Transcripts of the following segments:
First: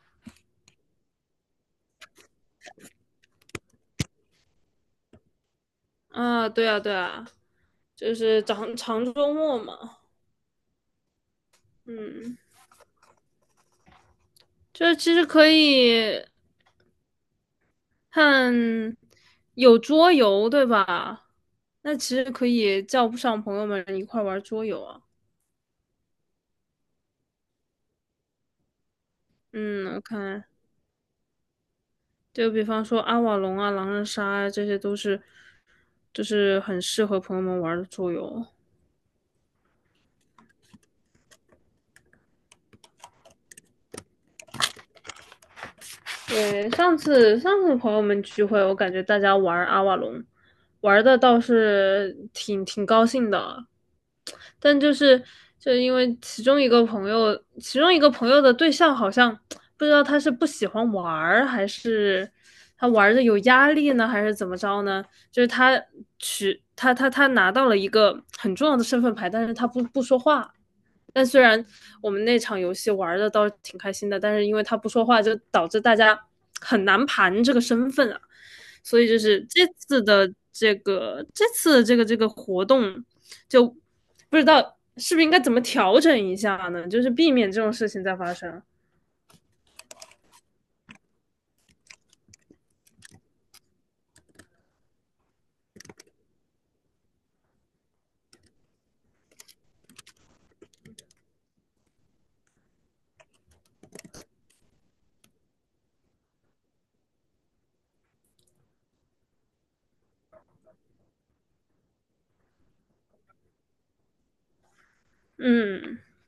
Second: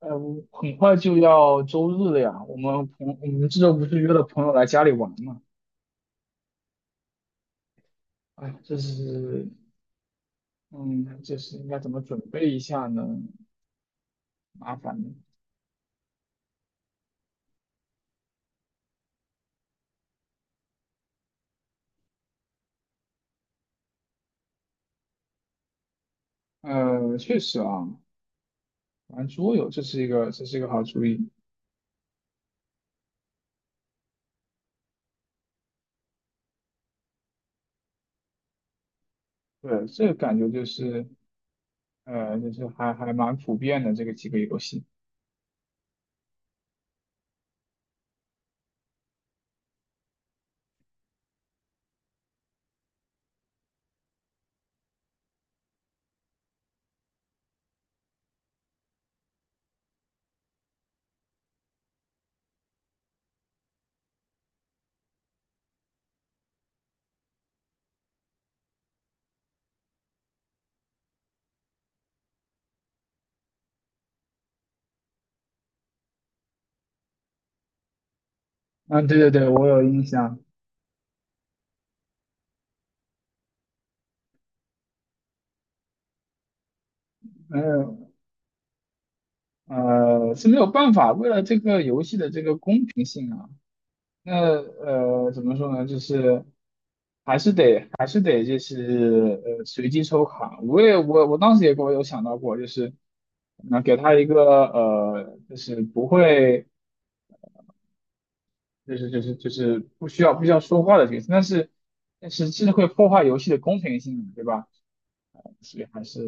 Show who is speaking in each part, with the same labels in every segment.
Speaker 1: 我很快就要周日了呀，我们这周不是约了朋友来家里玩嘛？
Speaker 2: 啊，对啊，对啊，就是
Speaker 1: 哎，这
Speaker 2: 周
Speaker 1: 是，
Speaker 2: 末嘛。
Speaker 1: 嗯，这是应该怎么准
Speaker 2: 嗯，
Speaker 1: 备一下呢？麻
Speaker 2: 就
Speaker 1: 烦
Speaker 2: 是
Speaker 1: 了。
Speaker 2: 其实可以看有桌游，对吧？那其实可以叫不上朋友们一块玩桌游啊。
Speaker 1: 确实啊，玩桌游这
Speaker 2: 嗯，
Speaker 1: 是
Speaker 2: 我
Speaker 1: 一个
Speaker 2: 看
Speaker 1: 这是一个好主意。
Speaker 2: 就比方说阿瓦隆啊、狼人杀啊，这些都是就是很适合朋友们玩的桌游。
Speaker 1: 对，这个感觉就是，就是还蛮普遍的这个几个游戏。
Speaker 2: 对，上次朋友们聚会，我感觉大家玩阿瓦隆，玩的倒是挺高兴的。但就是就因为其中一个朋友，其中一个朋友的对象好像不知道他是不喜欢玩儿，还是他玩的有压力呢，还是怎么着呢？就是他取他他他拿到了一个很重要的身份牌，但是他不说话，但虽然我们那场游戏玩的倒是挺开心的，但是因为他不说话，就导致大家很难盘这个身份啊。所
Speaker 1: 嗯，
Speaker 2: 以就
Speaker 1: 对对
Speaker 2: 是
Speaker 1: 对，
Speaker 2: 这
Speaker 1: 我有
Speaker 2: 次
Speaker 1: 印
Speaker 2: 的
Speaker 1: 象。
Speaker 2: 这个这次的这个这个活动，就不知道是不是应该怎么调整一下呢？就是避免这种事情
Speaker 1: 嗯，
Speaker 2: 再发生。
Speaker 1: 是没有办法，为了这个游戏的这个公平性啊，那怎么说呢？就是。还是得随机抽卡。我当时也给我有想到过，就是那给他一个就是不会就是不需要说话的角色，但是这是会破坏游戏的公平性的对吧？所以
Speaker 2: 嗯。
Speaker 1: 还是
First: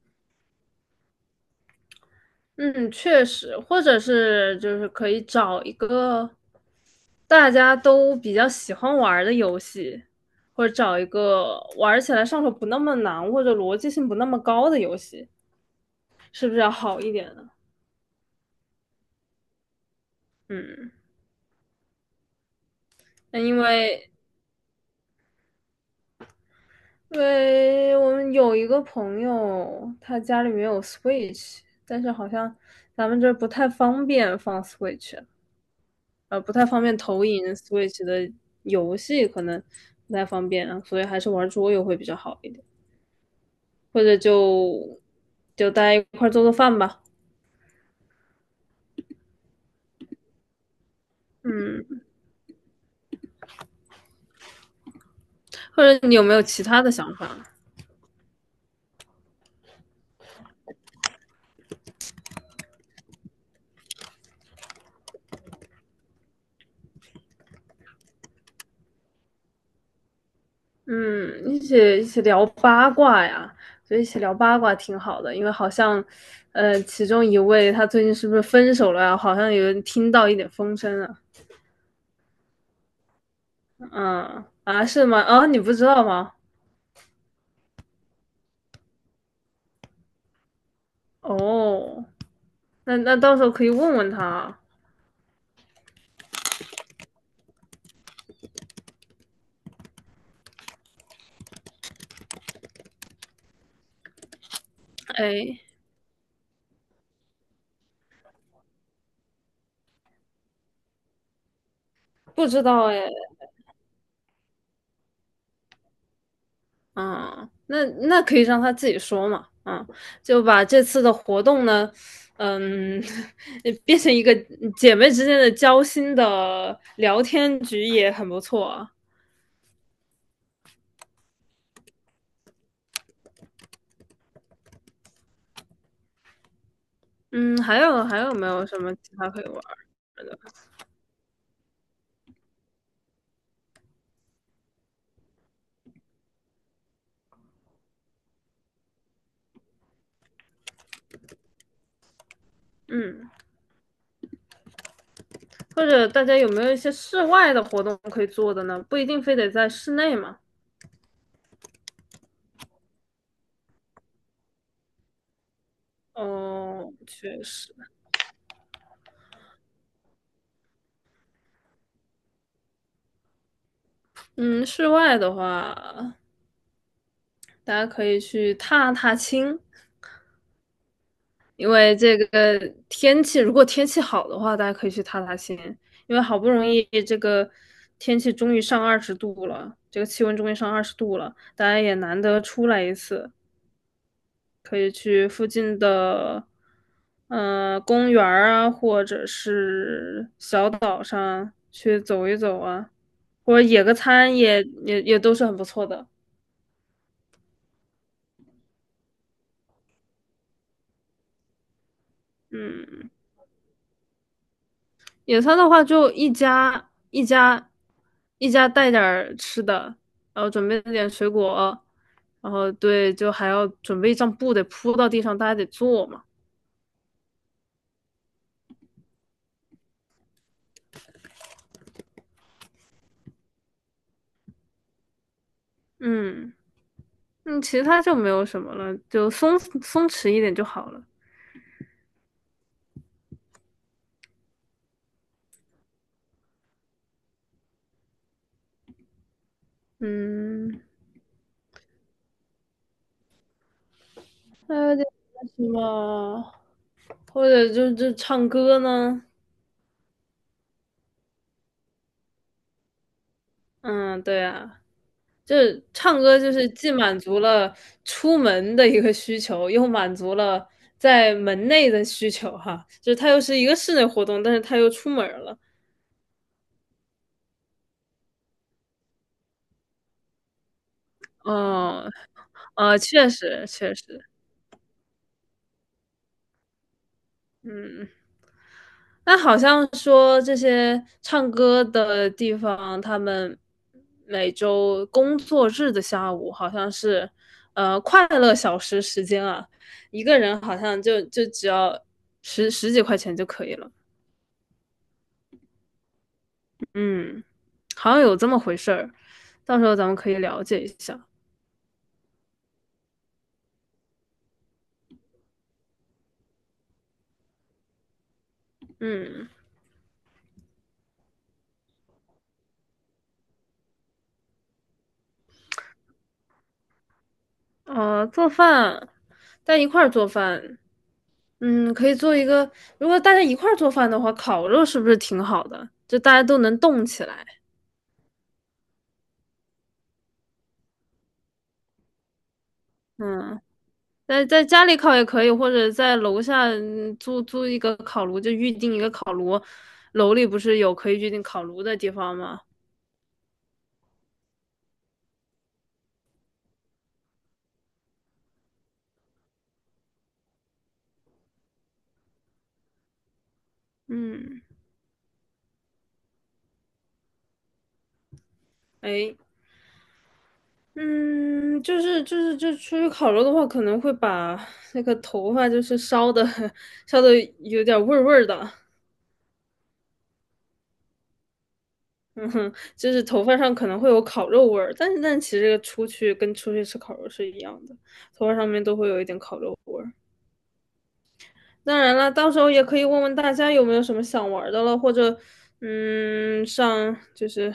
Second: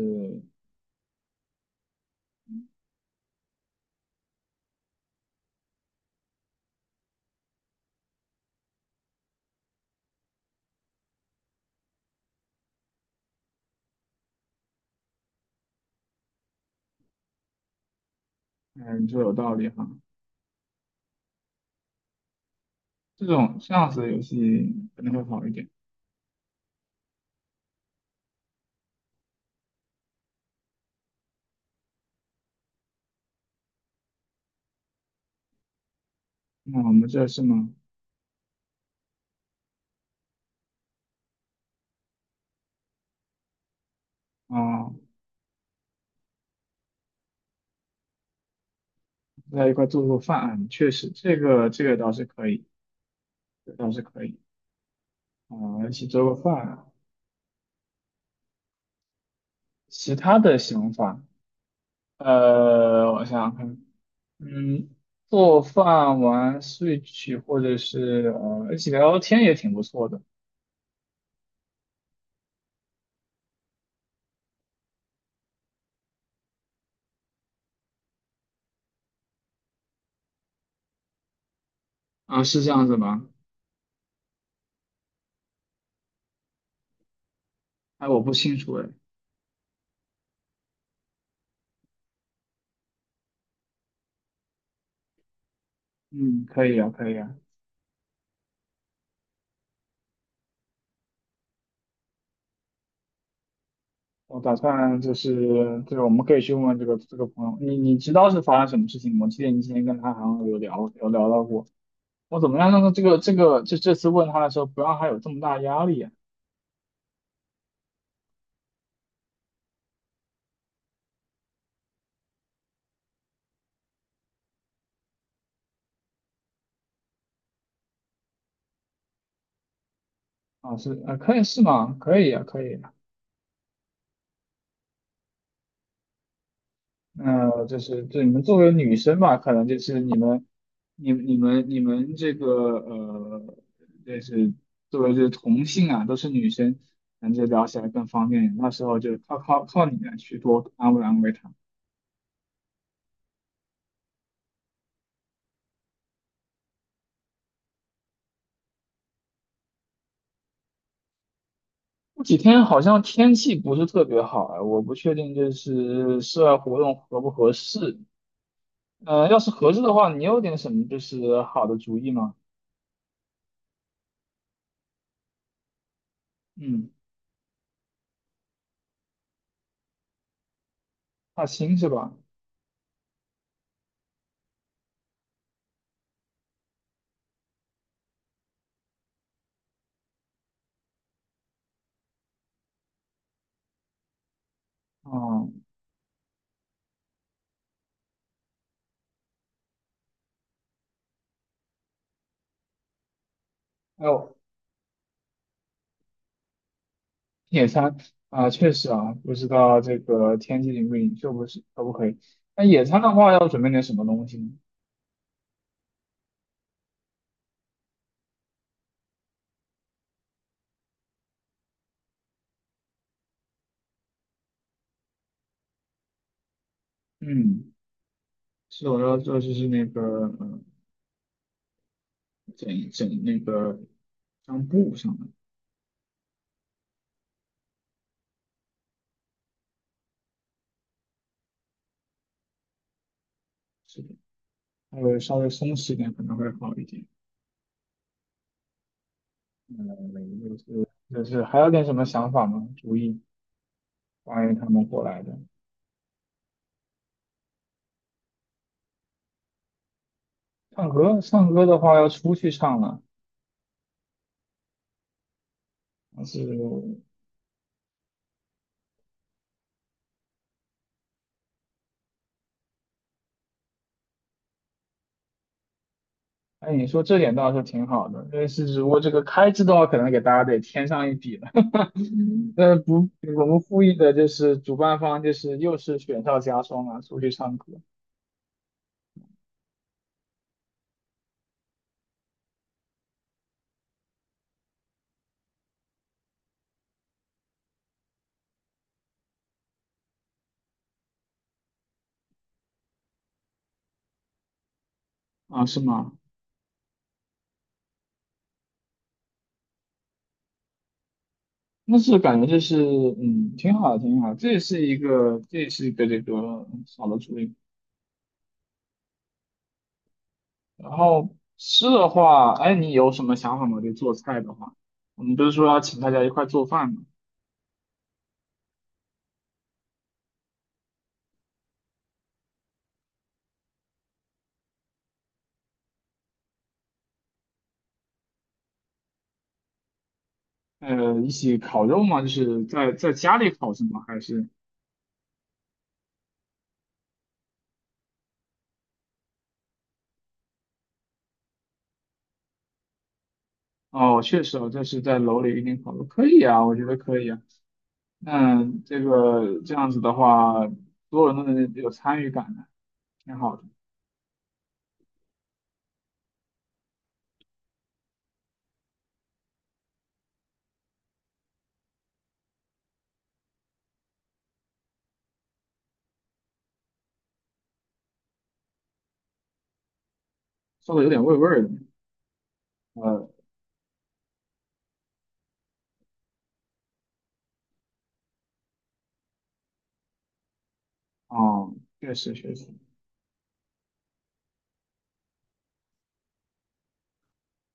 Speaker 2: 嗯，确实，或者是就是可以找一个大家都比较喜欢玩儿的游戏，或者找一个玩起来上手不那么难，或者逻辑性不那么高的游戏，是不是要好一点呢？
Speaker 1: 嗯你说有道理哈，
Speaker 2: 嗯。
Speaker 1: 这
Speaker 2: 那因
Speaker 1: 种这样子
Speaker 2: 为
Speaker 1: 的游戏可能会好一点。
Speaker 2: 我们有一个朋友，他家里面有 Switch,但是好像咱们这儿不太方便放 Switch。不太
Speaker 1: 那
Speaker 2: 方
Speaker 1: 我
Speaker 2: 便
Speaker 1: 们
Speaker 2: 投
Speaker 1: 这是
Speaker 2: 影
Speaker 1: 吗？
Speaker 2: Switch 的游戏，可能不太方便啊，所以还是玩桌游会比较好一点，或者就
Speaker 1: 啊
Speaker 2: 就大家一块做做饭吧。
Speaker 1: 在一块做做饭，确实这个
Speaker 2: 嗯，
Speaker 1: 倒是可以，这个倒是可以
Speaker 2: 或
Speaker 1: 啊一起
Speaker 2: 者你有
Speaker 1: 做
Speaker 2: 没
Speaker 1: 个
Speaker 2: 有其他
Speaker 1: 饭。
Speaker 2: 的想法？
Speaker 1: 其他的想法，我想想看，嗯，做饭、玩 Switch 或者是一起聊聊天也挺不错的。
Speaker 2: 嗯，一起聊八卦呀，所以一起聊八卦挺好的，因为好像其中一位他最近是不是分手了呀？好像有人听到一点风声啊。
Speaker 1: 啊，是这样子吗？
Speaker 2: 嗯啊，是吗？啊，你不知道吗？
Speaker 1: 哎，我不清楚哎。
Speaker 2: 哦，那那到时候可以问问他。
Speaker 1: 嗯，可以啊，可以啊。我打算就
Speaker 2: 哎。
Speaker 1: 是，对，我们可以去问问这个朋友，你知道是发生什么事情吗？我记得你之前跟他好像有聊到过。我
Speaker 2: 不
Speaker 1: 怎么
Speaker 2: 知
Speaker 1: 样让
Speaker 2: 道
Speaker 1: 他这
Speaker 2: 哎。
Speaker 1: 个这次问他的时候不让他有这么大压力啊？
Speaker 2: 啊，那那可以让他自己说嘛。啊，就把这次的活动呢，嗯，变成一个姐妹之间的交心的聊天局也很不错啊。
Speaker 1: 啊，是啊，可以是吗？可以啊，可以啊
Speaker 2: 嗯，
Speaker 1: 那就
Speaker 2: 还
Speaker 1: 是
Speaker 2: 有
Speaker 1: 对你们
Speaker 2: 没
Speaker 1: 作
Speaker 2: 有
Speaker 1: 为
Speaker 2: 什么
Speaker 1: 女
Speaker 2: 其
Speaker 1: 生
Speaker 2: 他
Speaker 1: 嘛，
Speaker 2: 可以
Speaker 1: 可
Speaker 2: 玩
Speaker 1: 能
Speaker 2: 儿
Speaker 1: 就是你
Speaker 2: 的？
Speaker 1: 们、你们这个呃，就是作为这个同性啊，都是女生，感觉聊起来更方便。那时候就靠你们去多安慰安慰她。
Speaker 2: 嗯，或者大家有没有一些室外的活动可以做的呢？不一定非得在室内嘛。
Speaker 1: 这几天好像天气不是特别好啊，我不确定就是室外活
Speaker 2: 哦，
Speaker 1: 动合不
Speaker 2: 确
Speaker 1: 合
Speaker 2: 实。
Speaker 1: 适。要是合适的话，你有点什么就是好的主意吗？
Speaker 2: 嗯，室外的话，
Speaker 1: 嗯，
Speaker 2: 大家可以去踏踏青。
Speaker 1: 踏
Speaker 2: 因
Speaker 1: 青是
Speaker 2: 为
Speaker 1: 吧？
Speaker 2: 这个天气，如果天气好的话，大家可以去踏踏青，因为好不容易这个天气终于上二十度了，这个气温终于上二十度了，大家也难得出来一次，可以去附
Speaker 1: 哦，
Speaker 2: 近的公园儿啊，或者是小岛上去走一走啊，或者野个
Speaker 1: 有。
Speaker 2: 餐也都是很不错的。
Speaker 1: 野餐啊，确实啊，不知道这个天气允不允许，不是可不可以？那野餐
Speaker 2: 嗯。
Speaker 1: 的话，要准备点什么东西呢？
Speaker 2: 野餐的话，就一家带点儿吃的，然后准备点水果，然后对，就还要准备一张布得铺到地上，大家得坐嘛。
Speaker 1: 嗯，是我要做就是那个，嗯，整整那个像布上的，
Speaker 2: 嗯。嗯，其他就没有什么了，就弛一点就好了。
Speaker 1: 是的，还有稍微松弛一点可能会好一点。嗯，就
Speaker 2: 嗯，
Speaker 1: 是就是还有点什么想法吗？主意关于他
Speaker 2: 还
Speaker 1: 们
Speaker 2: 有
Speaker 1: 过
Speaker 2: 点
Speaker 1: 来的
Speaker 2: 什么，或者就唱歌呢？
Speaker 1: 唱歌，唱歌的话要出去唱了，
Speaker 2: 嗯，对啊。就是唱
Speaker 1: 还
Speaker 2: 歌，
Speaker 1: 是
Speaker 2: 就是既满足了出门的一个需求，又满足了在门内的需求哈。就是它又是一个室内活动，但是它又出门了。
Speaker 1: 哎，你说这点倒是挺好的，但是只不过这个开支的话，可能给大家得添上一笔了。
Speaker 2: 哦。
Speaker 1: 嗯 那不，
Speaker 2: 确
Speaker 1: 我们
Speaker 2: 实
Speaker 1: 故
Speaker 2: 确
Speaker 1: 意的
Speaker 2: 实。
Speaker 1: 就是主办方就是又是雪上加霜啊，出去唱歌
Speaker 2: 嗯，那好像说这些唱歌的地方，他们每周工作日的下午好像是，快乐小时时间啊，一个人好像就只要十几块钱就可以了。
Speaker 1: 啊，是吗？
Speaker 2: 嗯，好像有这么回事儿，到时候咱们可以了解一下。
Speaker 1: 那是感觉就是嗯，挺好的挺好的这也是一个，这也是一个这个嗯小的主意。
Speaker 2: 嗯。
Speaker 1: 然后吃的话，哎，你有什么想法吗？就做菜的话，我们不是说要请大家一块做饭吗？
Speaker 2: 做饭，大家一块儿做饭。嗯，可以做一个，如果大家一块儿做饭的话，烤肉是不是挺好的？就大家都能动起来。
Speaker 1: 一起烤肉吗？就是在在家里
Speaker 2: 嗯，
Speaker 1: 烤是吗？还
Speaker 2: 在
Speaker 1: 是？
Speaker 2: 在家里烤也可以，或者在楼下嗯租一个烤炉，就预定一个烤炉。楼里不是有可以预定烤炉的地方吗？
Speaker 1: 哦，确实哦，这是在楼里一定考虑，可以啊，我觉得可以啊。那这个这样子的话，所有人都能有参与感的，挺好的。
Speaker 2: 嗯。哎。嗯，就是就出去烤肉的话，可能会把那个头发就是烧的 烧的有点味儿的。
Speaker 1: 说的有点味儿的，
Speaker 2: 嗯哼，就是
Speaker 1: 呃，
Speaker 2: 头发上可能会有烤肉味儿，但是但其实出去跟出去吃烤肉是一样的，头发上面都会有一点烤肉味儿。
Speaker 1: 哦，
Speaker 2: 当
Speaker 1: 确
Speaker 2: 然了，
Speaker 1: 实
Speaker 2: 到
Speaker 1: 确
Speaker 2: 时
Speaker 1: 实，
Speaker 2: 候也可以问问大家有没有什么想玩的了，或者嗯，上就是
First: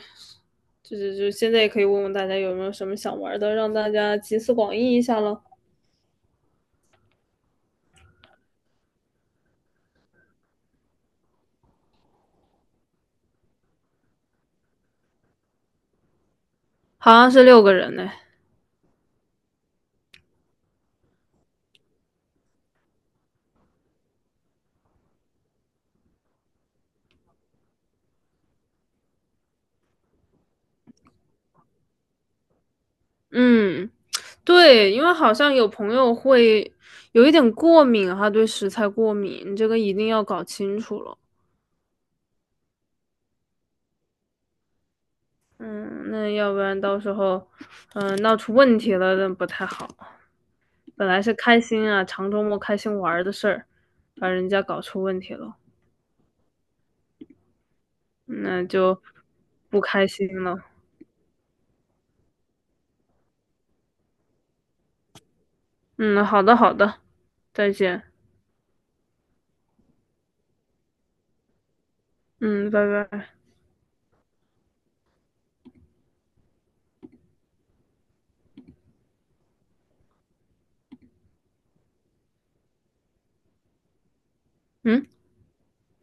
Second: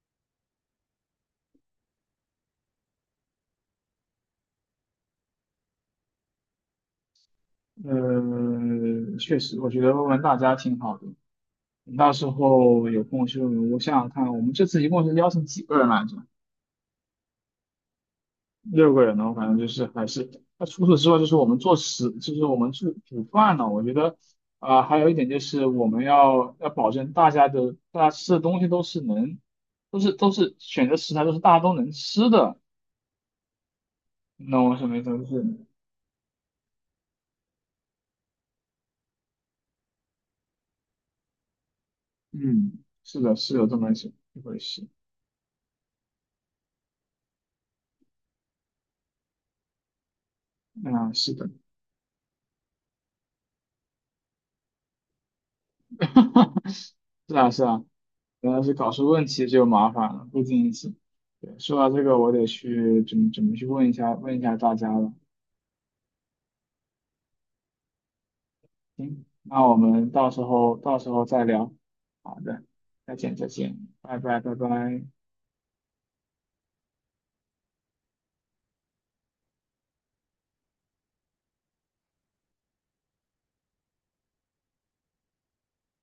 Speaker 2: 就现在也可以问问大家有没有什么想玩的，让大家集思广益一下了。
Speaker 1: 确实，我觉得问问大家挺好的。你到时候有空就，我想想看，我们这次一共是邀请几个人来着？
Speaker 2: 好像是6个人呢。
Speaker 1: 六个人呢，我反正就是还是，那除此之外，就是我们做食，就是我们去煮饭呢。我觉得，啊、还有一点就是我们要要保证大家的大家吃的东西都是能，都是选择食材都是大家都能吃的。
Speaker 2: 嗯，
Speaker 1: 你懂我什
Speaker 2: 对，
Speaker 1: 么意
Speaker 2: 因
Speaker 1: 思
Speaker 2: 为
Speaker 1: 就
Speaker 2: 好
Speaker 1: 是，
Speaker 2: 像有朋友会有一点过敏哈，对食材过敏，这个一定要搞清楚了。
Speaker 1: 嗯，是的，是有这么一回事。
Speaker 2: 嗯，那要不然到时候，嗯、闹出问题了那不太好。本
Speaker 1: 啊，
Speaker 2: 来是
Speaker 1: 是的，
Speaker 2: 开心啊，长周末开心玩儿的事儿，把人家搞出问题了，
Speaker 1: 是啊，是啊。原来
Speaker 2: 那
Speaker 1: 是搞
Speaker 2: 就
Speaker 1: 出问题就
Speaker 2: 不
Speaker 1: 麻
Speaker 2: 开
Speaker 1: 烦了，
Speaker 2: 心
Speaker 1: 不仅
Speaker 2: 了。
Speaker 1: 仅是。对，说到这个，我得去准备去问一下问一下大家了。
Speaker 2: 嗯，好的，好的，再见。
Speaker 1: 行，那我们到时候再聊。好的，
Speaker 2: 嗯，拜
Speaker 1: 再
Speaker 2: 拜。
Speaker 1: 见再见，拜拜拜拜。
Speaker 2: 嗯。